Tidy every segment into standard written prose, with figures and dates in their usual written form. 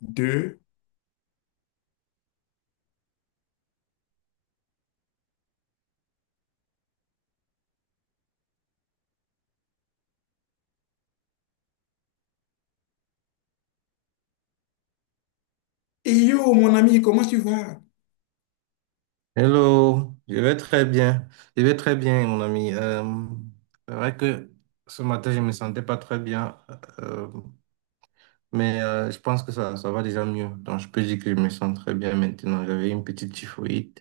De et yo, mon ami, comment tu vas ?» Hello, je vais très bien. Je vais très bien, mon ami. C'est vrai que ce matin, je ne me sentais pas très bien, euh, mais je pense que ça va déjà mieux. Donc, je peux dire que je me sens très bien maintenant. J'avais une petite typhoïde.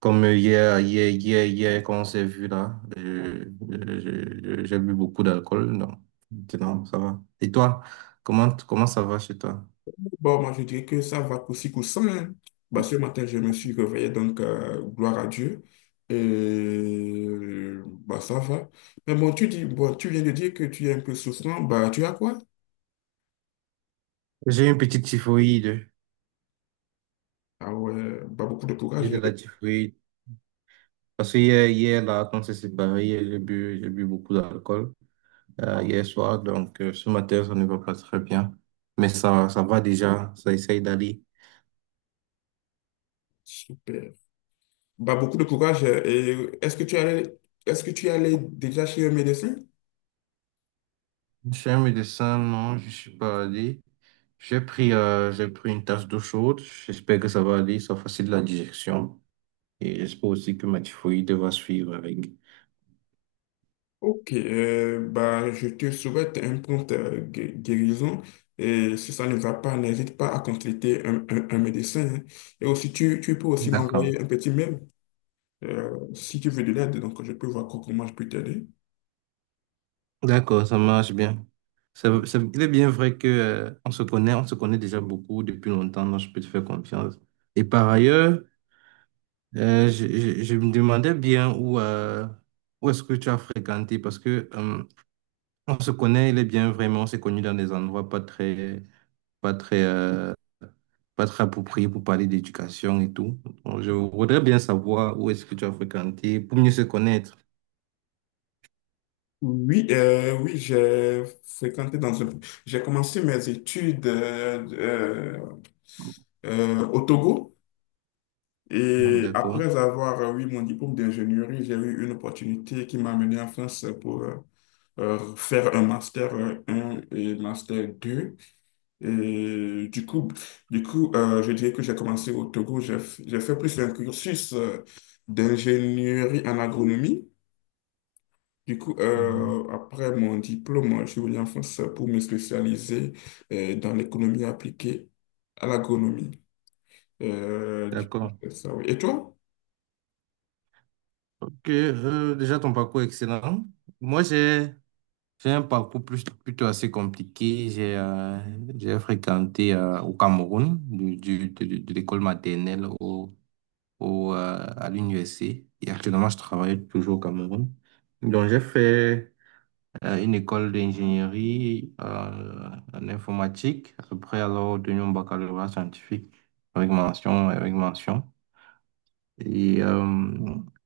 Comme hier, quand on s'est vu là, j'ai bu beaucoup d'alcool. Donc, maintenant, ça va. Et toi, comment ça va chez toi? Bon, moi, je dirais que ça va aussi coussi coussa, hein. Bah, ce matin, je me suis réveillé, donc gloire à Dieu. Et bah, ça va. Mais bon, tu dis, bon, tu viens de dire que tu es un peu souffrant. Bah, tu as quoi? J'ai une petite typhoïde. Ah ouais, bah, beaucoup de J'ai courage, de hein. la typhoïde. Parce que hier là, quand c'est séparé, hier, j'ai bu beaucoup d'alcool hier soir. Donc, ce matin, ça ne va pas très bien. Mais ça va déjà. Ça essaye d'aller. Super. Bah, beaucoup de courage. Et est-ce que tu allais déjà chez un médecin? Chez un médecin, non, je suis pas allé. J'ai pris une tasse d'eau chaude. J'espère que ça va aller. Ça facilite la digestion. Et j'espère aussi que ma typhoïde va suivre avec. Ok, bah, je te souhaite un prompt guérison. Et si ça ne va pas, n'hésite pas à consulter un médecin, hein. Et aussi, tu peux aussi D'accord. m'envoyer un petit mail si tu veux de l'aide. Donc, je peux voir comment je peux t'aider. D'accord, ça marche bien. Il est bien vrai que, on se connaît déjà beaucoup depuis longtemps, donc je peux te faire confiance. Et par ailleurs, je me demandais bien où est-ce que tu as fréquenté, parce que on se connaît, il est bien vraiment, on s'est connu dans des endroits pas très, euh, pas très appropriés pour parler d'éducation et tout. Donc, je voudrais bien savoir où est-ce que tu as fréquenté pour mieux se connaître. Oui, oui, j'ai fréquenté dans un... J'ai commencé mes études au Togo Mhm. et D'accord. après avoir eu mon diplôme d'ingénierie, j'ai eu une opportunité qui m'a amené en France pour faire un master un et master deux. Et du coup, du coup, je dirais que j'ai commencé au Togo, j'ai fait plus un cursus d'ingénierie en agronomie. Du coup, Mhm. Après mon diplôme, je suis venu en France pour me spécialiser dans l'économie appliquée à l'agronomie. Du coup, D'accord. c'est ça, oui. Et toi? Ok, déjà ton parcours est excellent. Moi, j'ai un parcours plutôt assez compliqué. J'ai fréquenté au Cameroun, de l'école maternelle à l'université. Et actuellement, je travaille toujours au Cameroun. Donc, j'ai fait une école d'ingénierie en informatique. Après, alors, obtenu un baccalauréat scientifique avec mention, avec mention. Et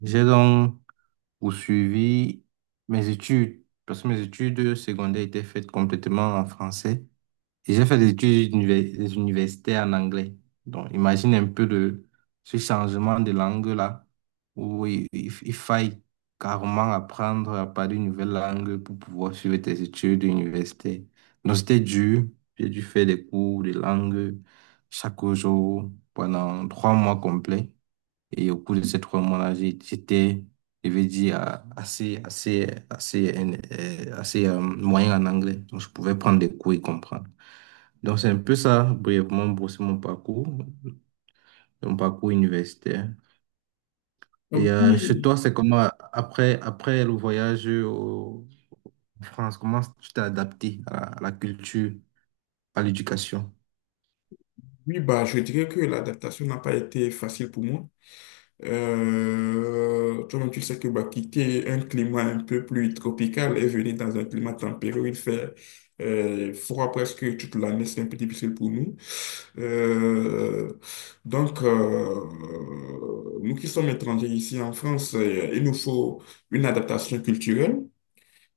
j'ai donc poursuivi mes études, parce que mes études secondaires étaient faites complètement en français. Et j'ai fait des universités en anglais. Donc, imagine un peu de ce changement de langue-là, où il faille carrément apprendre à parler une nouvelle langue pour pouvoir suivre tes études d'université. Donc, c'était dur. J'ai dû faire des cours de langue chaque jour pendant 3 mois complets. Et au cours de ces 3 mois-là, j'étais, je vais dire, moyen en anglais. Donc, je pouvais prendre des cours et comprendre. Donc, c'est un peu ça, brièvement, brosser mon parcours, universitaire. Ah Et chez oui, toi, c'est comment, après le voyage en France, comment tu t'es adapté à la culture, à l'éducation? oui, bah, je dirais que l'adaptation n'a pas été facile pour moi. Toi-même, tu sais que bah, quitter un climat un peu plus tropical et venir dans un climat tempéré où il fait froid presque toute l'année, c'est un peu difficile pour nous. Euh, donc, euh, nous qui sommes étrangers ici en France, il nous faut une adaptation culturelle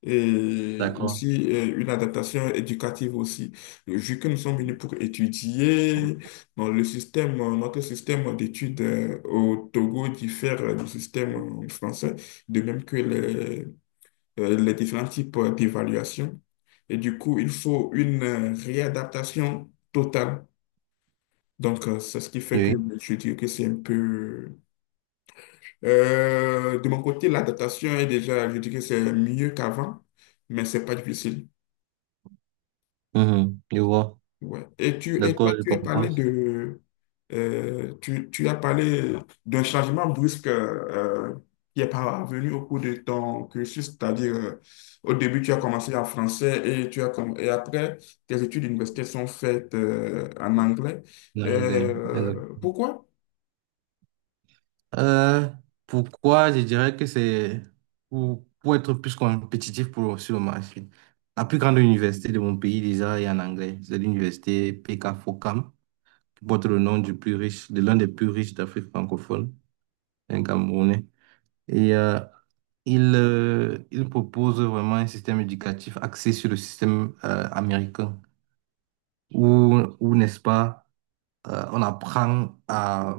et D'accord. aussi une adaptation éducative aussi. Vu que nous sommes venus pour étudier, bon, notre système d'études au Togo diffère du système français, de même que les différents types d'évaluation. Et du coup, il faut une réadaptation totale. Donc, c'est ce qui fait que Oui. je dis que c'est un peu... de mon côté, l'adaptation est déjà, je dis que c'est mieux qu'avant, mais c'est pas difficile. Mhm. Je vois. Ouais. Et, et D'accord, toi, je tu as parlé comprends. de... tu as parlé d'un changement brusque qui est parvenu au cours de ton cursus, c'est-à-dire au début, tu as commencé en français et après, tes études universitaires sont faites en anglais. L'anglais. Exact. Pourquoi? Euh, Pourquoi je dirais que c'est pour être plus compétitif sur le marché. La plus grande université de mon pays, déjà, est en anglais. C'est l'université PK Focam, porte le nom du plus riche, de l'un des plus riches d'Afrique francophone, un Camerounais. Et il propose vraiment un système éducatif axé sur le système américain, où, où n'est-ce pas, on apprend à,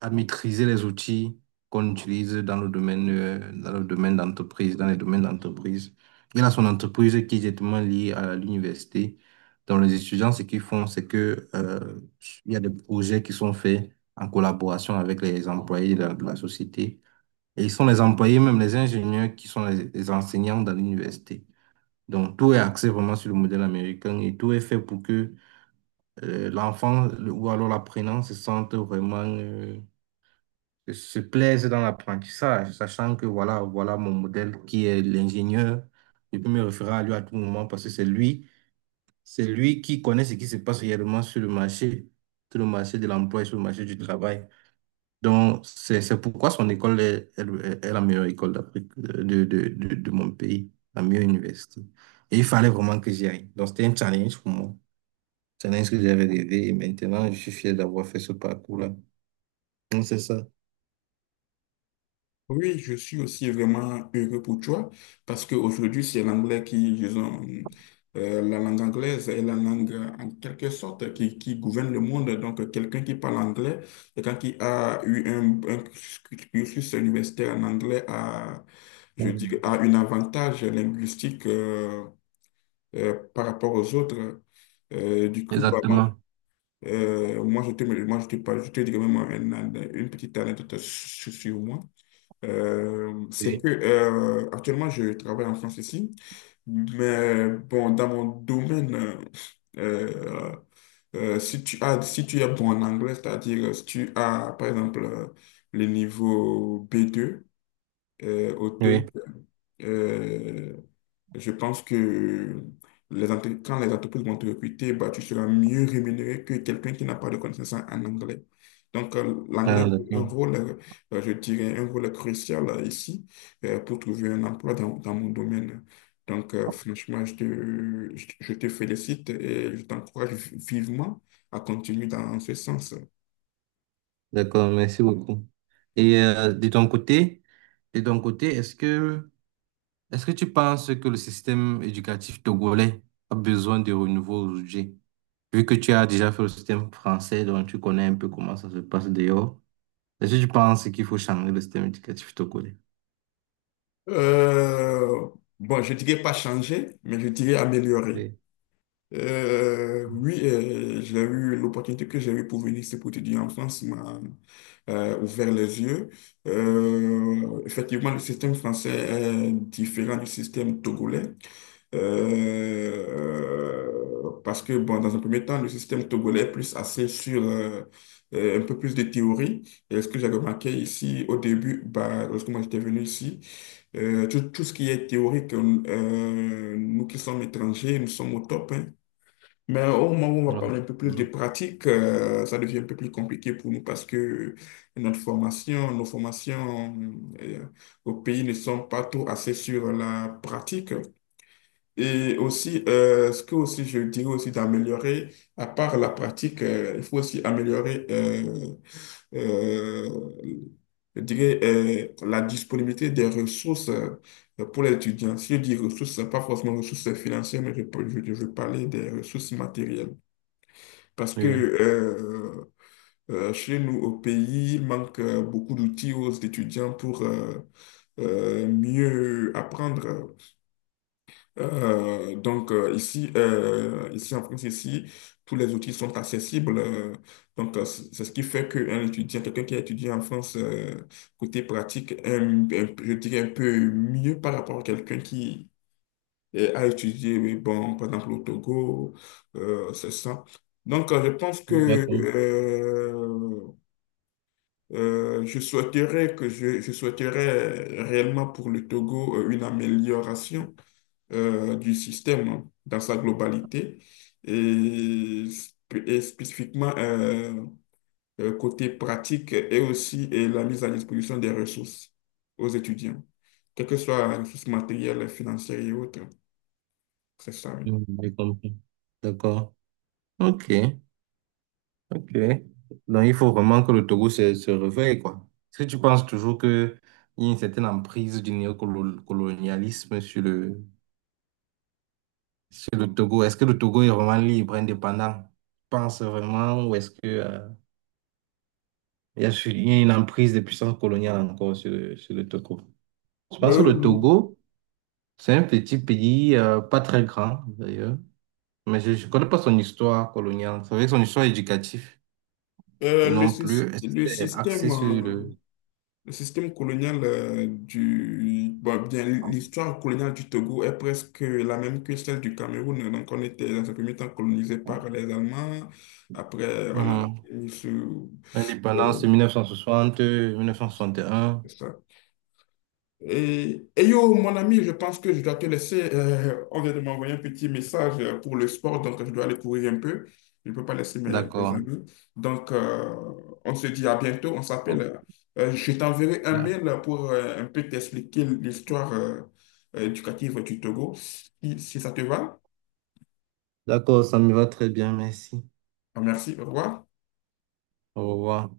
à maîtriser les outils qu'on utilise dans le domaine d'entreprise, dans les domaines d'entreprise. Il a son entreprise qui est directement liée à l'université. Donc, les étudiants, ce qu'ils font, c'est que, il y a des projets qui sont faits en collaboration avec les employés de la société. Et ils sont les employés, même les ingénieurs, qui sont les enseignants dans l'université. Donc, tout est axé vraiment sur le modèle américain et tout est fait pour que l'enfant ou alors l'apprenant se sente vraiment, que se plaisent dans l'apprentissage, sachant que voilà mon modèle qui est l'ingénieur. Je peux me référer à lui à tout moment parce que c'est lui qui connaît ce qui se passe réellement sur le marché de l'emploi et sur le marché du travail. Donc, c'est pourquoi son école est la meilleure école d'Afrique, de mon pays, la meilleure université. Et il fallait vraiment que j'y aille. Donc, c'était un challenge pour moi. Challenge que j'avais rêvé et maintenant, je suis fier d'avoir fait ce parcours-là. Donc, c'est ça. Oui, je suis aussi vraiment heureux pour toi parce qu'aujourd'hui, c'est l'anglais qui, disons, la langue anglaise est la langue en quelque sorte qui gouverne le monde. Donc, quelqu'un qui parle anglais, quelqu'un qui a eu un cursus universitaire en anglais a, je dis Mm. a un avantage linguistique par rapport aux autres. Du coup, bah, moi, Exactement. Je te dirais même une petite anecdote sur sur moi. C'est Oui. que actuellement je travaille en France ici, mais bon, dans mon domaine, euh, si tu as, si tu es bon en anglais, c'est-à-dire si tu as par exemple le niveau b deux au TOEIC, Oui, je pense que quand les entreprises vont te recruter, bah, tu seras mieux rémunéré que quelqu'un qui n'a pas de connaissances en anglais. Donc, ah, l'anglais joue un d'accord. rôle, je dirais, un rôle crucial ici pour trouver un emploi dans, dans mon domaine. Donc, franchement, je te félicite et je t'encourage vivement à continuer dans ce sens. D'accord, merci beaucoup. Et de ton côté, est-ce que tu penses que le système éducatif togolais a besoin de renouveau aujourd'hui? Vu que tu as déjà fait le système français, donc tu connais un peu comment ça se passe dehors. Est-ce que tu penses qu'il faut changer le système éducatif togolais? Euh, bon, je dirais pas changer, mais je dirais améliorer. Oui. Oui, j'ai eu l'opportunité que j'ai eue pour venir ici pour étudier en France m'a ouvert les yeux. Effectivement, le système français est différent du système togolais. Parce que, bon, dans un premier temps, le système togolais est plus axé sur un peu plus de théorie. Et ce que j'ai remarqué ici au début, bah, lorsque moi j'étais venu ici, tout, tout ce qui est théorique, nous qui sommes étrangers, nous sommes au top, hein. Mais au moment où on va Voilà. parler un peu plus de pratique, ça devient un peu plus compliqué pour nous parce que nos formations euh, au pays ne sont pas trop assez sur la pratique. Et aussi, ce que aussi je dirais aussi d'améliorer, à part la pratique, il faut aussi améliorer euh, je dirais, la disponibilité des ressources pour les étudiants. Si je dis ressources, pas forcément ressources financières, mais je veux parler des ressources matérielles. Parce que Oui. Chez nous, au pays, il manque beaucoup d'outils aux étudiants pour mieux apprendre. Donc ici en France, ici, tous les outils sont accessibles. Donc c'est ce qui fait qu'un étudiant, quelqu'un qui a étudié en France, côté pratique, je dirais un peu mieux par rapport à quelqu'un qui et à étudier, oui, bon, par exemple, au Togo, c'est ça. Donc, D'accord. Je souhaiterais que je souhaiterais réellement pour le Togo une amélioration du système dans sa globalité et, et spécifiquement côté pratique et aussi et la mise à disposition des ressources aux étudiants, quelles que soient les ressources matérielles, financières et autres. C'est ça, oui. Oui, je comprends. D'accord. OK. Ok. Donc, il faut vraiment que le Togo se réveille, quoi. Est-ce que tu penses toujours qu'il y a une certaine emprise du néocolonialisme sur le Togo? Est-ce que le Togo est vraiment libre, indépendant? Tu penses vraiment ou est-ce que, il y a une emprise des puissances coloniales encore sur le Togo? Je pense que le Euh, Togo, c'est un petit pays, pas très grand d'ailleurs, mais je ne connais pas son histoire coloniale. C'est vrai que son histoire éducative euh, le, non plus, sys- est-ce que le c'est système, axé sur euh, le. le système colonial du... Bon, bien, l'histoire coloniale du Togo est presque la même que celle du Cameroun. Donc, on était dans un premier temps colonisé par les Allemands. Après, on a Mhm. été mis sous... Indépendance euh, de 1960, 1961. ça. Et yo, mon ami, je pense que je dois te laisser. Euh, on vient de m'envoyer un petit message pour le sport, donc je dois aller courir un peu. Je ne peux pas laisser mes D'accord. amis. Donc, on se dit à bientôt. On s'appelle. Je t'enverrai un D'ac- mail pour un peu t'expliquer l'histoire éducative du Togo. Si, si ça te va. D'accord, ça me va très bien, merci. Ah, merci. Au revoir. Au revoir.